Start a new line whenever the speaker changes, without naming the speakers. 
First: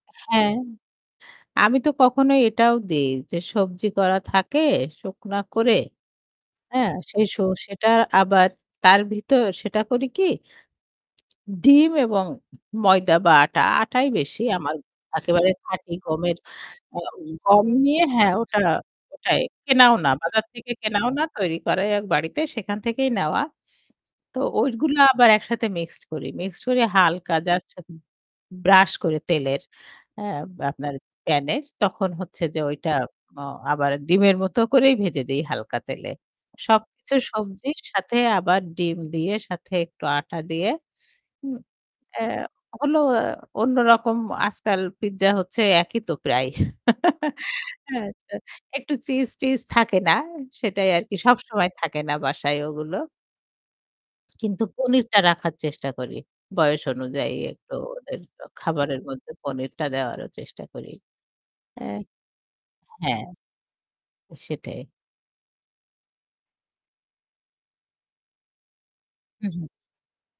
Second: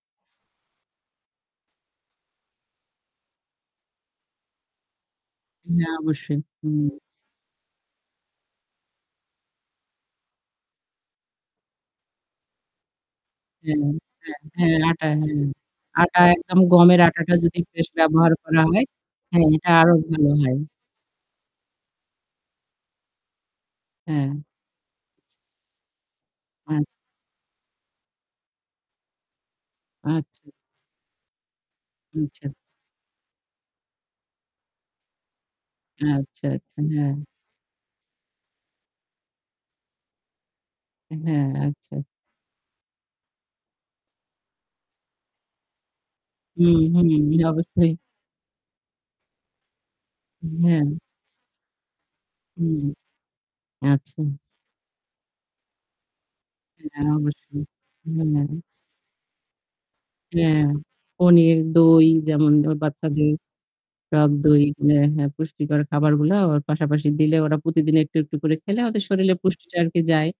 হ্যাঁ, আমি তো কখনো এটাও দেই যে সবজি করা থাকে শুখনো করে।
হ্যাঁ অবশ্যই।
হ্যাঁ,
হুম।
সেই শো সেটা আবার তার ভিতর সেটা করি কি ডিম এবং ময়দা বা আটা,
হ্যাঁ।
আটাই বেশি।
হ্যাঁ,
আমার
হ্যাঁ, আটা, হ্যাঁ।
একেবারে খাঁটি
আটা
গমের
একদম
আ
গমের আটাটা যদি
গম
ফ্রেশ
নিয়ে
ব্যবহার
হ্যাঁ ওটা
করা হয়,
ওটাই
হ্যাঁ এটা আরো
কেনাও না।
ভালো
বাজার
হয়।
থেকে কেনাও না তৈরি করা এক বাড়িতে সেখান থেকেই নেওয়া। তো
হ্যাঁ।
ঐগুলো আবার একসাথে মিক্সড করি। মিক্সড করি
আচ
হালকা জাস্ট ব্রাশ করে তেলের, হ্যাঁ?
আচ্ছা।
আপনার প্যান এর তখন হচ্ছে
আচ্ছা।
যে ওইটা অ আবার ডিমের মতো করেই ভেজে দেই হালকা তেলে।
আচ্ছা, আচ্ছা, হ্যাঁ।
সবকিছু সবজির সাথে আবার ডিম দিয়ে সাথে একটু আটা দিয়ে
হ্যাঁ,
হুম।
আচ্ছা।
আ হলো অন্যরকম আজকাল পিজ্জা হচ্ছে একই তো প্রায়।
হুম, হুম, অবশ্যই।
হ্যাঁ, তা, একটু চিজ-টিজ থাকে না?
হ্যাঁ।
সেটাই আর কি সবসময় থাকে না বাসায়
হুম।
ওগুলো।
আচ্ছা।
কিন্তু পনিরটা রাখার চেষ্টা করি। বয়স
হ্যাঁ,
অনুযায়ী
অবশ্যই।
একটু ওদের
[unintelligible]
খাবারের মধ্যে পনিরটা দেওয়ারও
হ্যাঁ।
চেষ্টা করি।
পনির,
অ্যা
দই যেমন ধরো
হ্যাঁ।
বাচ্চাদের টক দই,
সেটাই।
হ্যাঁ, হ্যাঁ, পুষ্টিকর খাবারগুলা আবার পাশাপাশি দিলে ওরা প্রতিদিন একটু-একটু করে খেলে ওদের শরীরে
হুম, হুম।
পুষ্টিটা আরকি যায়।